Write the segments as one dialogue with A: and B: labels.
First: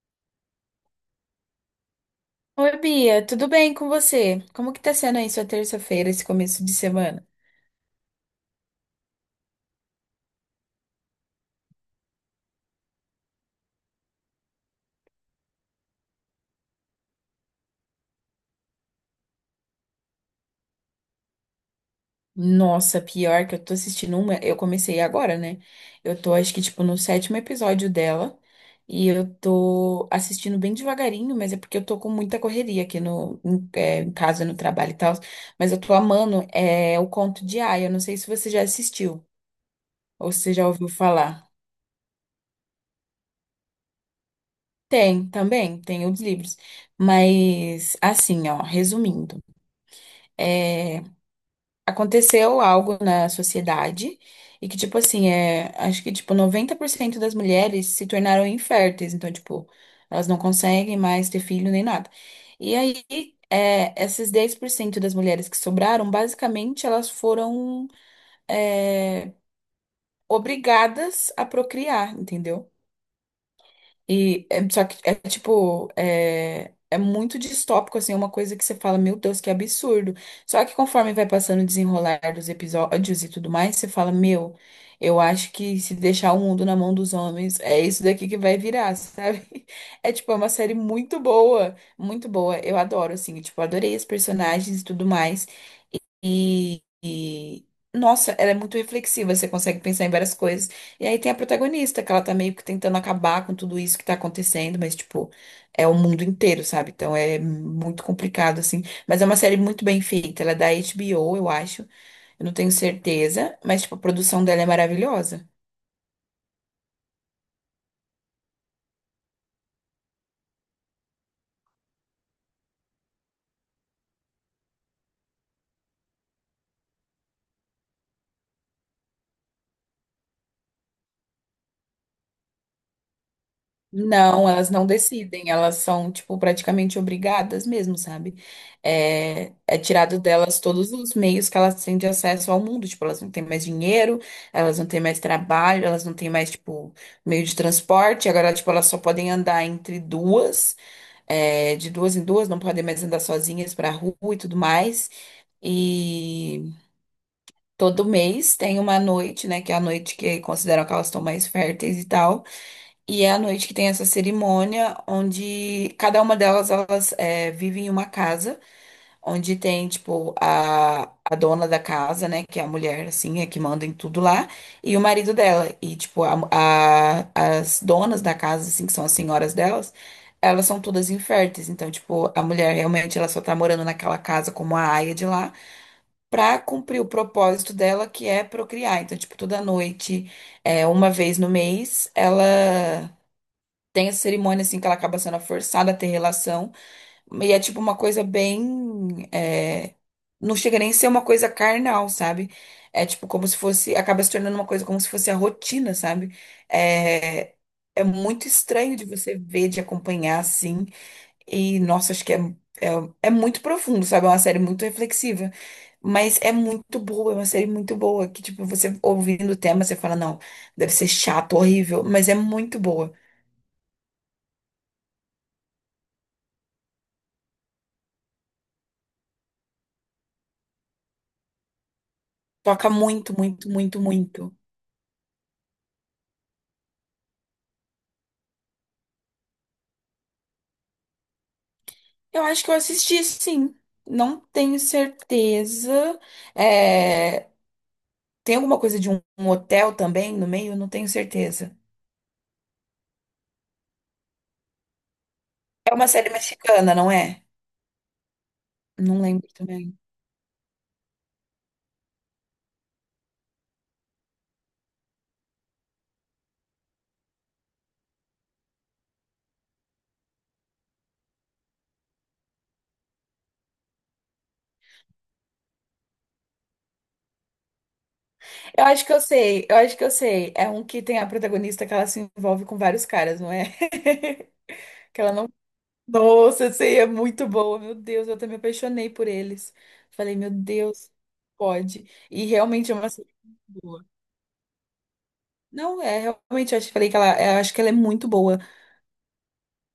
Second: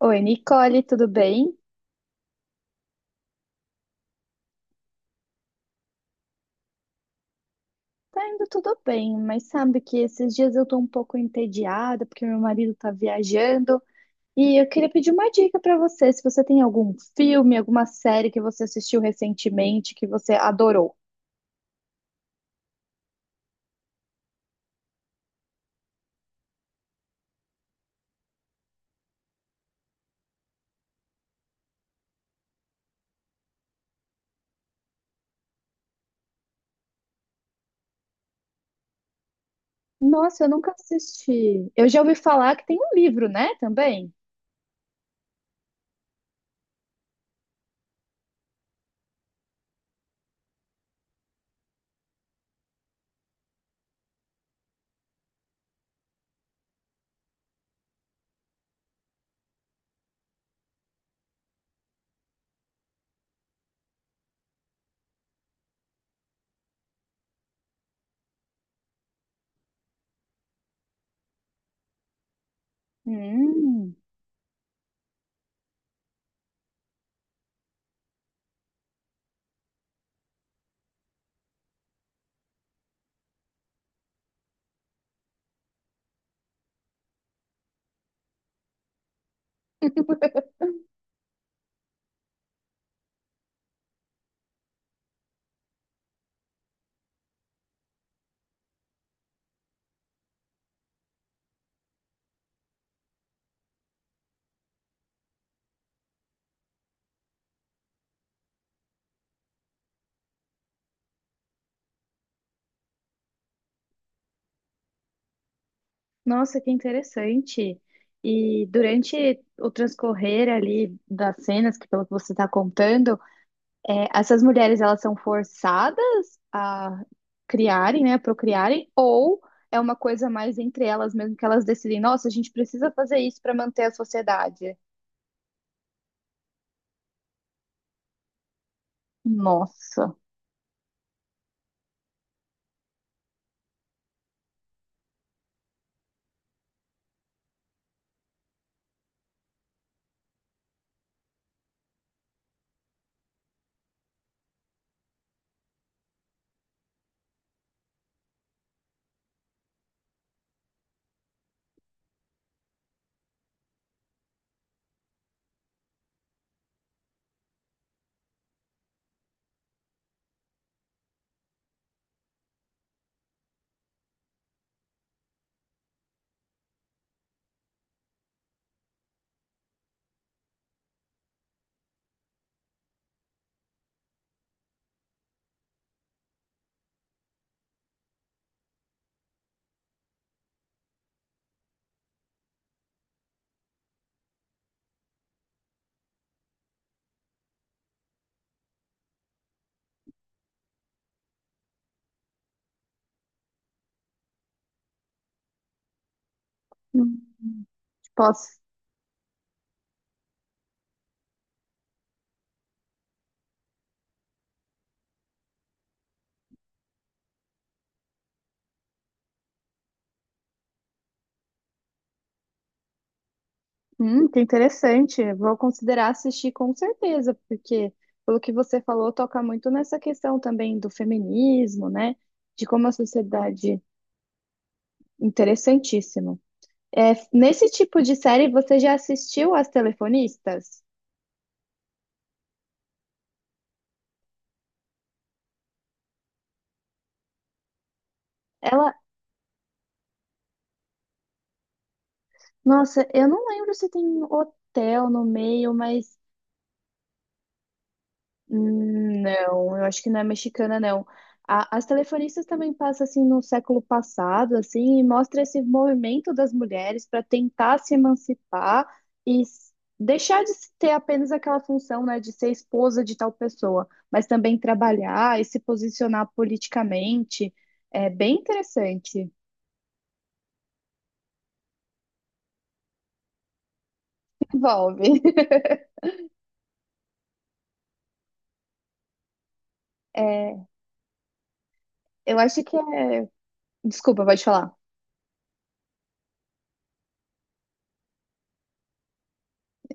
A: Oi, Nicole, tudo bem?
B: Oi, Bia, tudo bem com você? Como que tá sendo aí sua terça-feira, esse começo de semana?
A: Tá indo tudo bem, mas sabe que esses dias eu tô um pouco entediada porque meu marido tá viajando e eu queria pedir uma dica pra você, se você tem algum filme, alguma série que você assistiu recentemente que você adorou.
B: Nossa, pior que eu tô assistindo uma, eu comecei agora, né? Eu tô, acho que, tipo, no sétimo episódio dela, e eu tô assistindo bem devagarinho, mas é porque eu tô com muita correria aqui no, em, é, em casa, no trabalho e tal, mas eu tô amando, o Conto de Aia. Eu não sei se você já assistiu, ou se
A: Nossa, eu
B: você já
A: nunca
B: ouviu falar.
A: assisti. Eu já ouvi falar que tem um livro, né, também?
B: Tem, também, tem os livros, mas, assim, ó, resumindo, é... aconteceu algo na sociedade e que, tipo assim, acho que, tipo, 90% das mulheres se tornaram inférteis. Então, tipo, elas não conseguem mais ter filho nem nada. E aí, esses 10% das mulheres que sobraram, basicamente, elas foram, é, obrigadas a procriar, entendeu?
A: Hum,
B: E só que é tipo, é muito distópico, assim, é uma coisa que você fala, meu Deus, que absurdo. Só que conforme vai passando o desenrolar dos episódios e tudo mais, você fala, meu, eu acho que se deixar o mundo na mão dos homens, é isso daqui que vai virar, sabe? É tipo, é uma série muito boa, muito boa. Eu adoro, assim, tipo, adorei os personagens e tudo mais. E, e- Nossa, ela é muito reflexiva, você consegue pensar em várias coisas. E aí tem a protagonista, que ela tá meio que tentando acabar com tudo isso que tá acontecendo, mas, tipo, é o mundo inteiro, sabe? Então é muito complicado, assim. Mas é uma série muito bem feita, ela é da HBO, eu acho. Eu não tenho certeza, mas, tipo, a produção dela é maravilhosa.
A: nossa, que interessante. E durante o transcorrer ali das cenas, que pelo que você está contando, é, essas mulheres, elas são forçadas a criarem, né, procriarem, ou é uma coisa mais entre elas mesmo que elas decidem, nossa, a gente precisa fazer isso para manter a
B: Não, elas
A: sociedade.
B: não decidem, elas são, tipo, praticamente obrigadas mesmo, sabe? É, é
A: Nossa,
B: tirado delas todos os meios que elas têm de acesso ao mundo. Tipo, elas não têm mais dinheiro, elas não têm mais trabalho, elas não têm mais, tipo, meio de transporte. Agora, tipo, elas só podem andar entre de duas em duas, não podem mais andar sozinhas pra rua e tudo mais, e todo mês tem uma noite, né, que é a noite que consideram que elas estão mais férteis e tal, e é à noite que tem essa cerimônia, onde cada uma delas, elas vivem em uma casa, onde tem, tipo, a dona da casa, né, que é a mulher, assim, é que manda em tudo lá, e o marido dela. E, tipo, as donas da casa, assim, que são as senhoras delas, elas são todas inférteis. Então, tipo, a mulher realmente, ela só tá morando naquela casa como a aia de lá, pra cumprir o propósito dela, que é procriar. Então, tipo, toda noite, uma vez no mês, ela tem essa cerimônia, assim, que ela acaba sendo forçada a ter relação. E é tipo uma coisa bem. Não chega nem a ser uma coisa carnal, sabe? É tipo como se fosse. Acaba se tornando uma coisa como se fosse a rotina, sabe?
A: hum,
B: É, é muito
A: posso.
B: estranho de você ver, de acompanhar, assim. E, nossa, acho que é, é muito profundo, sabe? É uma série muito reflexiva. Mas é muito boa, é uma série muito boa. Que, tipo, você ouvindo o tema, você fala, não, deve ser chato, horrível, mas é muito boa.
A: Que interessante. Vou considerar assistir com certeza, porque pelo que você falou, toca muito nessa questão também do feminismo, né? De como
B: Toca
A: a
B: muito, muito,
A: sociedade.
B: muito, muito.
A: Interessantíssimo. É, nesse tipo de série, você já assistiu As Telefonistas?
B: Eu acho que eu assisti, sim. Não tenho certeza. É, tem alguma
A: Ela
B: coisa de um hotel também no meio? Não tenho certeza.
A: Nossa, eu não lembro se tem hotel no meio,
B: É uma
A: mas
B: série mexicana, não é? Não lembro
A: não, eu
B: também.
A: acho que não é mexicana, não. As telefonistas também passam assim no século passado, assim, e mostra esse movimento das mulheres para tentar se emancipar e deixar de se ter apenas aquela função, né, de ser esposa de tal pessoa, mas também trabalhar e se posicionar politicamente. É bem
B: Eu acho que eu
A: interessante.
B: sei, eu acho que eu sei. É um que tem a protagonista que ela se envolve com vários caras, não é?
A: Envolve.
B: Que ela não. Nossa, essa aí é muito boa. Meu Deus, eu até me apaixonei por eles. Falei, meu
A: É,
B: Deus, pode.
A: eu
B: E
A: acho que
B: realmente é uma série
A: é.
B: boa.
A: Desculpa, pode falar.
B: Não, é, realmente, eu acho que falei que ela, eu acho que ela é muito boa.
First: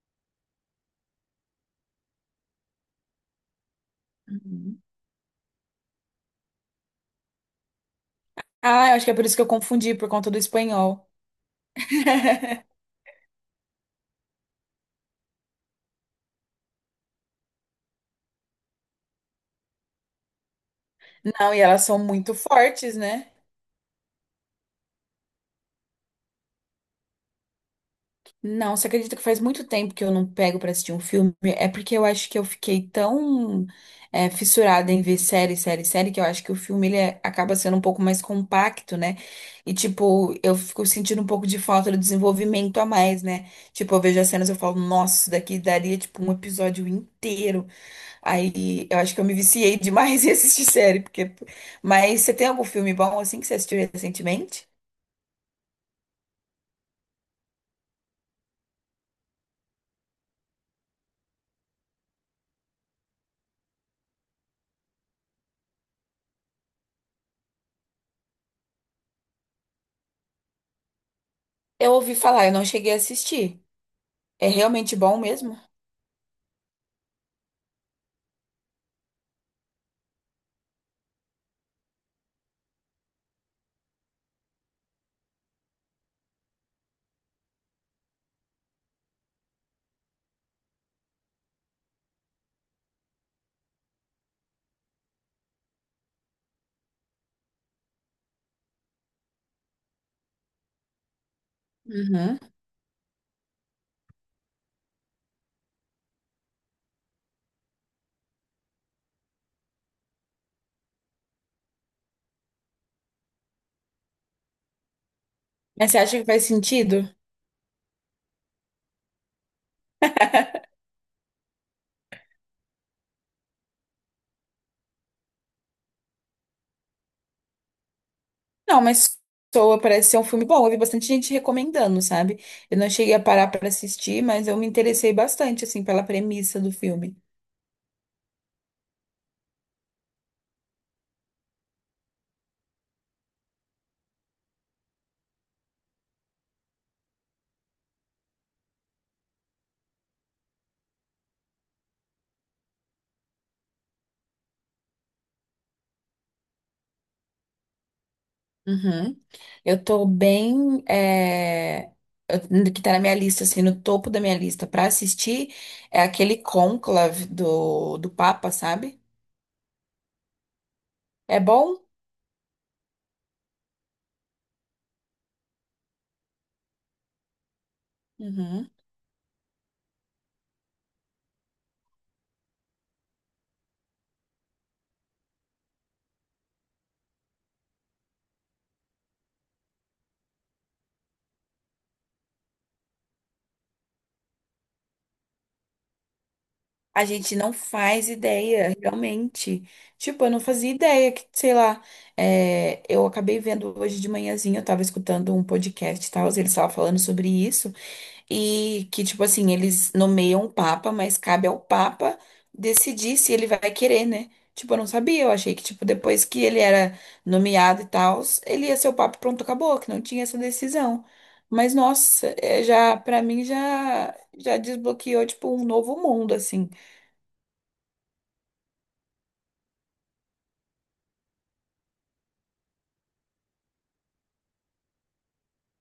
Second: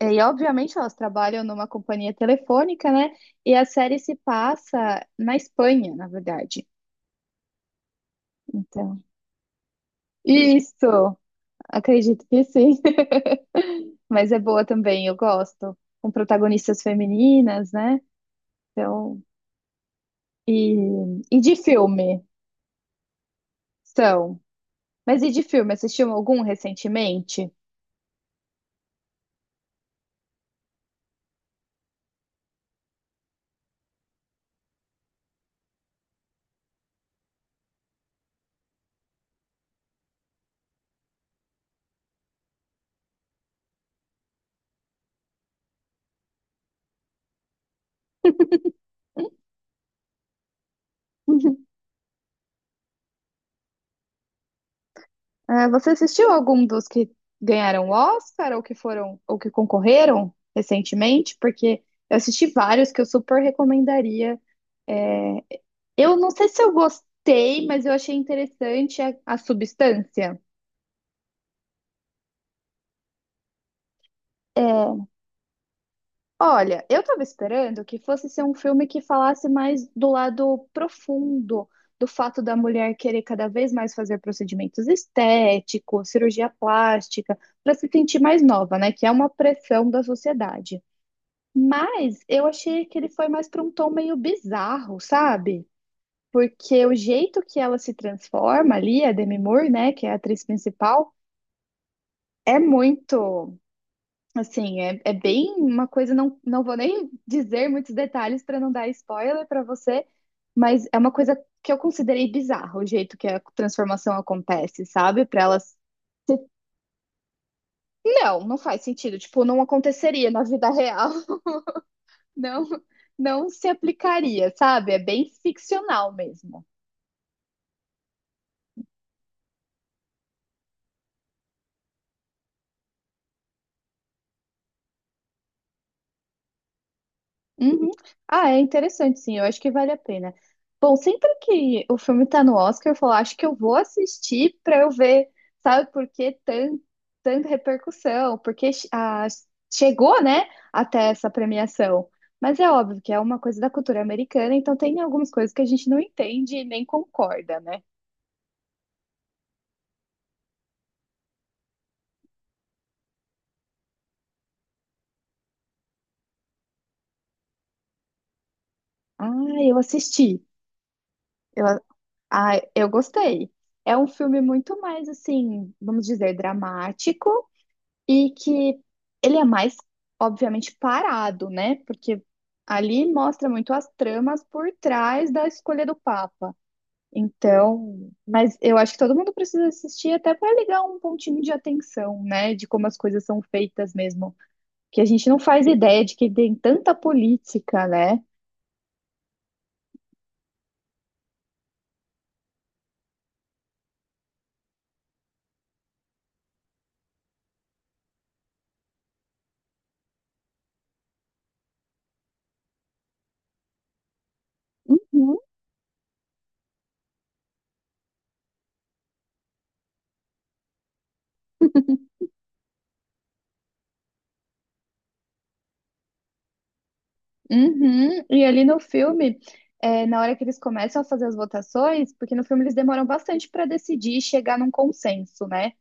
A: E obviamente elas trabalham numa companhia telefônica, né? E a série se
B: Uhum.
A: passa na Espanha, na verdade.
B: Ah, eu
A: Então,
B: acho que é por isso que eu confundi, por conta do espanhol.
A: isso, acredito que sim. Mas é boa também, eu gosto. Com protagonistas femininas, né? Então, e, e
B: Não,
A: de
B: e elas são
A: filme.
B: muito fortes, né?
A: São. Mas e de filme, assistiu algum recentemente?
B: Não, você acredita que faz muito tempo que eu não pego pra assistir um filme? É porque eu acho que eu fiquei tão fissurada em ver série, série, série, que eu acho que o filme ele acaba sendo um pouco mais compacto, né? E, tipo, eu fico sentindo um pouco de falta do desenvolvimento a mais, né? Tipo, eu vejo as cenas e eu falo, nossa, isso daqui daria, tipo, um episódio inteiro. Aí eu acho que eu me viciei demais em assistir série, porque. Mas você tem algum filme bom assim que você assistiu recentemente?
A: Ah, você assistiu algum dos que ganharam o Oscar ou que foram ou que concorreram recentemente? Porque eu assisti vários que eu super recomendaria. Eu não sei se eu gostei, mas eu achei interessante a substância.
B: Eu ouvi falar, eu não cheguei a assistir. É realmente
A: É,
B: bom mesmo?
A: olha, eu estava esperando que fosse ser um filme que falasse mais do lado profundo do fato da mulher querer cada vez mais fazer procedimentos estéticos, cirurgia plástica, para se sentir mais nova, né? Que é uma pressão da sociedade. Mas eu achei que ele foi mais para um tom meio bizarro, sabe? Porque o jeito que ela se transforma ali, a Demi Moore, né, que é a atriz principal.
B: Uhum.
A: É muito, assim, é bem uma coisa, não, não vou nem dizer muitos detalhes para não dar spoiler para você, mas é uma coisa que eu considerei bizarra, o jeito que a transformação acontece, sabe? Para elas,
B: Mas você acha que faz sentido?
A: não, não faz sentido, tipo, não aconteceria na vida real. Não, não se aplicaria, sabe? É bem ficcional mesmo.
B: Não, mas soa, parece ser um filme bom. Eu vi bastante gente recomendando, sabe? Eu não cheguei a parar para assistir, mas eu me interessei bastante, assim, pela premissa do filme.
A: Uhum. Ah, é interessante, sim. Eu acho que vale a pena. Bom, sempre que o filme tá no Oscar, eu falo, "Ah, acho que eu vou assistir pra eu ver, sabe, por que tanta repercussão, porque chegou, né, até essa premiação." Mas é óbvio que é uma coisa da cultura americana, então tem algumas coisas que a gente não entende e nem concorda, né?
B: Uhum. Eu tô bem. Eu- Que tá na minha lista, assim, no topo da minha lista pra assistir é aquele conclave do Papa, sabe?
A: Ah, eu assisti.
B: É
A: Eu,
B: bom?
A: eu gostei. É um filme muito mais, assim, vamos dizer, dramático. E
B: Uhum.
A: que ele é mais, obviamente, parado, né? Porque ali mostra muito as tramas por trás da escolha do Papa. Então, mas eu acho que todo mundo precisa assistir até para ligar um pontinho de atenção, né? De como as coisas são feitas mesmo, que a gente não faz ideia de que tem tanta
B: A gente não
A: política,
B: faz
A: né?
B: ideia, realmente. Tipo, eu não fazia ideia que, sei lá, eu acabei vendo hoje de manhãzinha, eu tava escutando um podcast e tal, eles estavam falando sobre isso. E que, tipo assim, eles nomeiam o Papa, mas cabe ao Papa decidir se ele vai querer, né? Tipo, eu não sabia, eu
A: Uhum.
B: achei que, tipo, depois que ele era nomeado e tal, ele ia ser o Papa e pronto, acabou, que não tinha essa decisão. Mas, nossa, é, já, pra mim, já, já desbloqueou, tipo, um novo mundo, assim.
A: Uhum. E ali no filme, é, na hora que eles começam a fazer as votações, porque no filme eles demoram bastante para decidir e chegar num consenso, né?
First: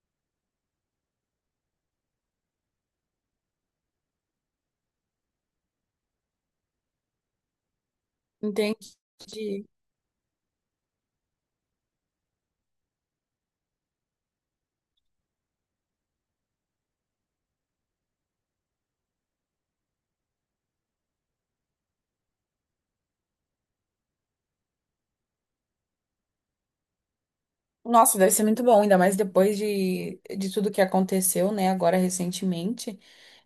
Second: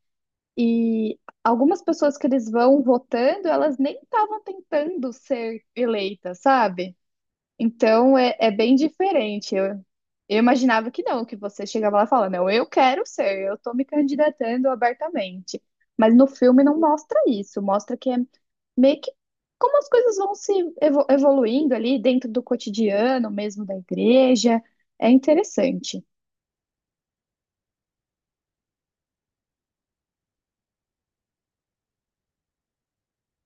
A: E algumas pessoas que eles vão votando, elas nem estavam tentando ser eleitas, sabe? Então é, é bem diferente.
B: Entendi.
A: Eu imaginava que não, que você chegava lá e falava, não, eu quero ser, eu tô me candidatando abertamente. Mas no filme não mostra isso, mostra que é meio que como as coisas vão se evoluindo ali dentro do cotidiano mesmo da igreja. É interessante.
B: Nossa, deve ser muito bom, ainda mais depois de tudo que aconteceu, né, agora recentemente.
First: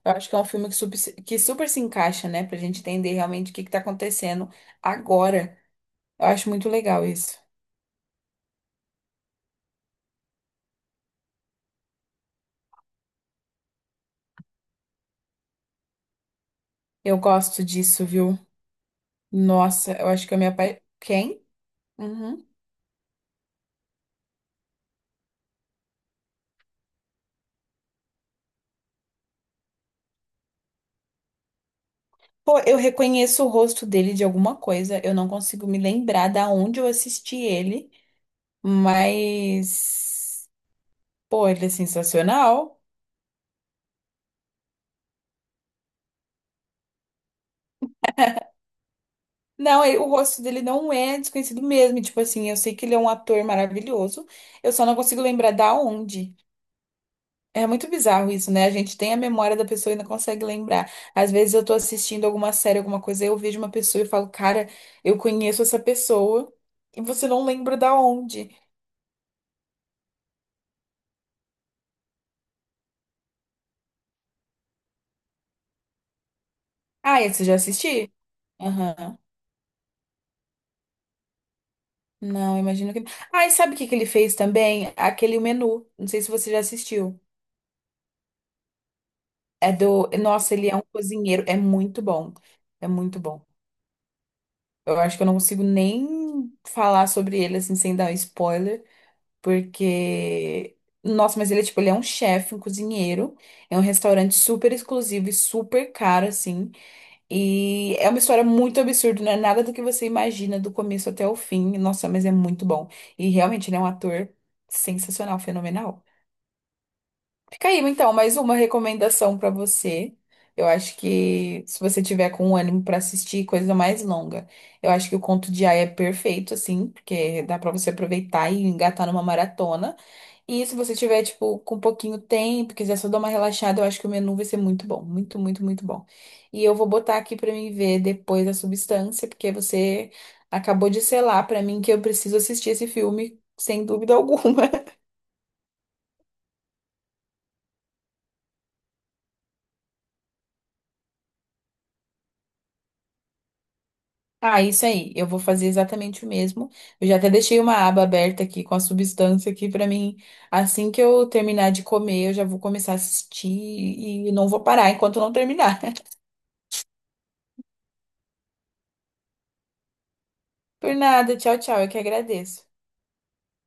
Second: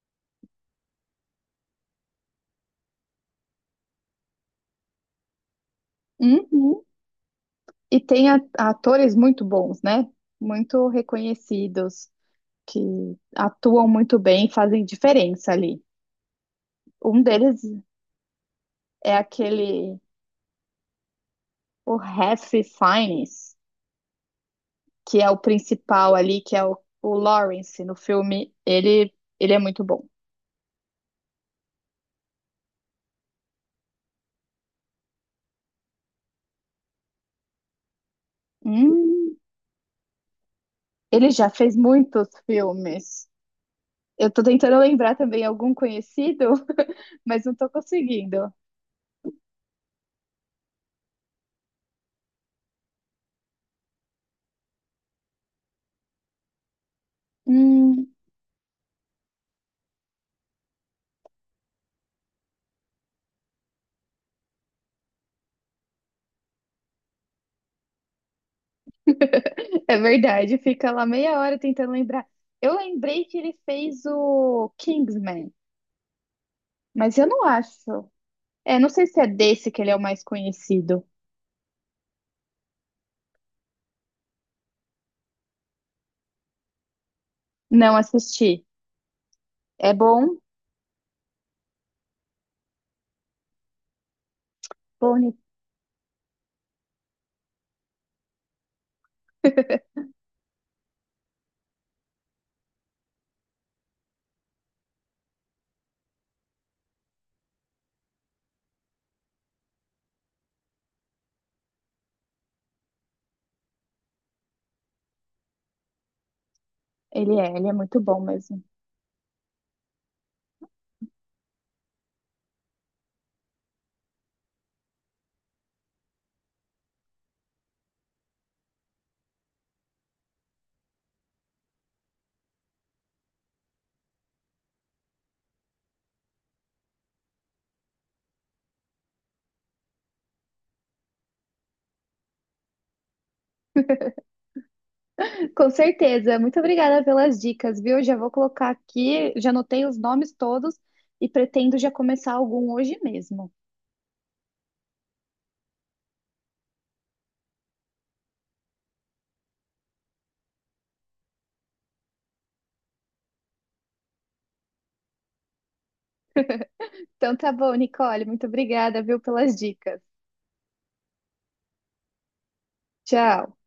B: Eu acho que é um filme que super se encaixa, né, pra gente entender realmente o que que tá acontecendo agora. Eu acho muito
A: Uhum.
B: legal isso.
A: E tem atores muito bons, né? Muito reconhecidos, que atuam muito bem, e fazem diferença ali.
B: Eu
A: Um deles
B: gosto disso, viu?
A: é
B: Nossa,
A: aquele,
B: eu acho que eu me apa... Quem?
A: o
B: Uhum.
A: Ralph Fiennes, que é o principal ali, que é o Lawrence no filme. Ele é muito bom.
B: Pô, eu reconheço o rosto dele de alguma coisa, eu não consigo me lembrar da onde eu assisti ele,
A: Hum,
B: mas.
A: ele
B: Pô,
A: já
B: ele é
A: fez muitos
B: sensacional.
A: filmes. Eu tô tentando lembrar também algum conhecido, mas não tô conseguindo.
B: Não, ele- o rosto dele não é desconhecido mesmo. Tipo assim, eu sei que ele é um ator maravilhoso, eu só não consigo lembrar da onde. É muito
A: Hum,
B: bizarro isso, né? A gente tem a memória da pessoa e não consegue lembrar. Às vezes eu tô assistindo alguma série, alguma coisa, eu vejo uma pessoa e falo, cara, eu conheço essa pessoa, e você não lembra da onde.
A: É verdade, fica lá meia hora tentando lembrar. Eu lembrei que ele fez o Kingsman, mas
B: Ah,
A: eu
B: esse
A: não
B: eu já
A: acho.
B: assisti?
A: É, não sei
B: Aham.
A: se é desse que ele é o mais conhecido.
B: Não, imagino que. Ah, e sabe o que que ele fez também? Aquele menu. Não sei se você já assistiu.
A: Não assisti.
B: É
A: É
B: do.
A: bom?
B: Nossa, ele é um cozinheiro. É muito bom. É muito bom. Eu acho que eu não
A: Bom,
B: consigo nem falar sobre ele assim sem dar um spoiler, porque nossa, mas ele é tipo, ele é um chefe, um cozinheiro, é um restaurante super exclusivo e super caro assim, e é uma história muito absurda, não é nada do que você imagina do começo até o fim. Nossa, mas é muito bom. E realmente ele é um ator sensacional, fenomenal.
A: ele é, ele
B: Fica
A: é
B: aí,
A: muito
B: então,
A: bom
B: mais uma
A: mesmo.
B: recomendação pra você. Eu acho que se você tiver com ânimo pra assistir coisa mais longa, eu acho que o Conto de Aia é perfeito, assim, porque dá pra você aproveitar e engatar numa maratona. E se você tiver, tipo, com um pouquinho tempo, quiser só dar uma relaxada, eu acho que o menu vai ser muito bom. Muito, muito, muito bom. E eu vou botar aqui pra mim ver depois a substância, porque você acabou de selar pra mim que eu preciso assistir esse filme, sem dúvida alguma.
A: Com certeza. Muito obrigada pelas dicas, viu? Já vou colocar aqui, já anotei os nomes todos e pretendo já começar algum hoje mesmo.
B: Ah, isso aí. Eu vou fazer exatamente o mesmo. Eu já até deixei uma aba aberta aqui com a substância aqui pra mim. Assim que eu terminar de comer, eu já vou começar a assistir e não vou parar enquanto não terminar.
A: Então tá bom, Nicole, muito obrigada, viu, pelas dicas.
B: Por nada. Tchau, tchau. Eu que agradeço.
A: Tchau.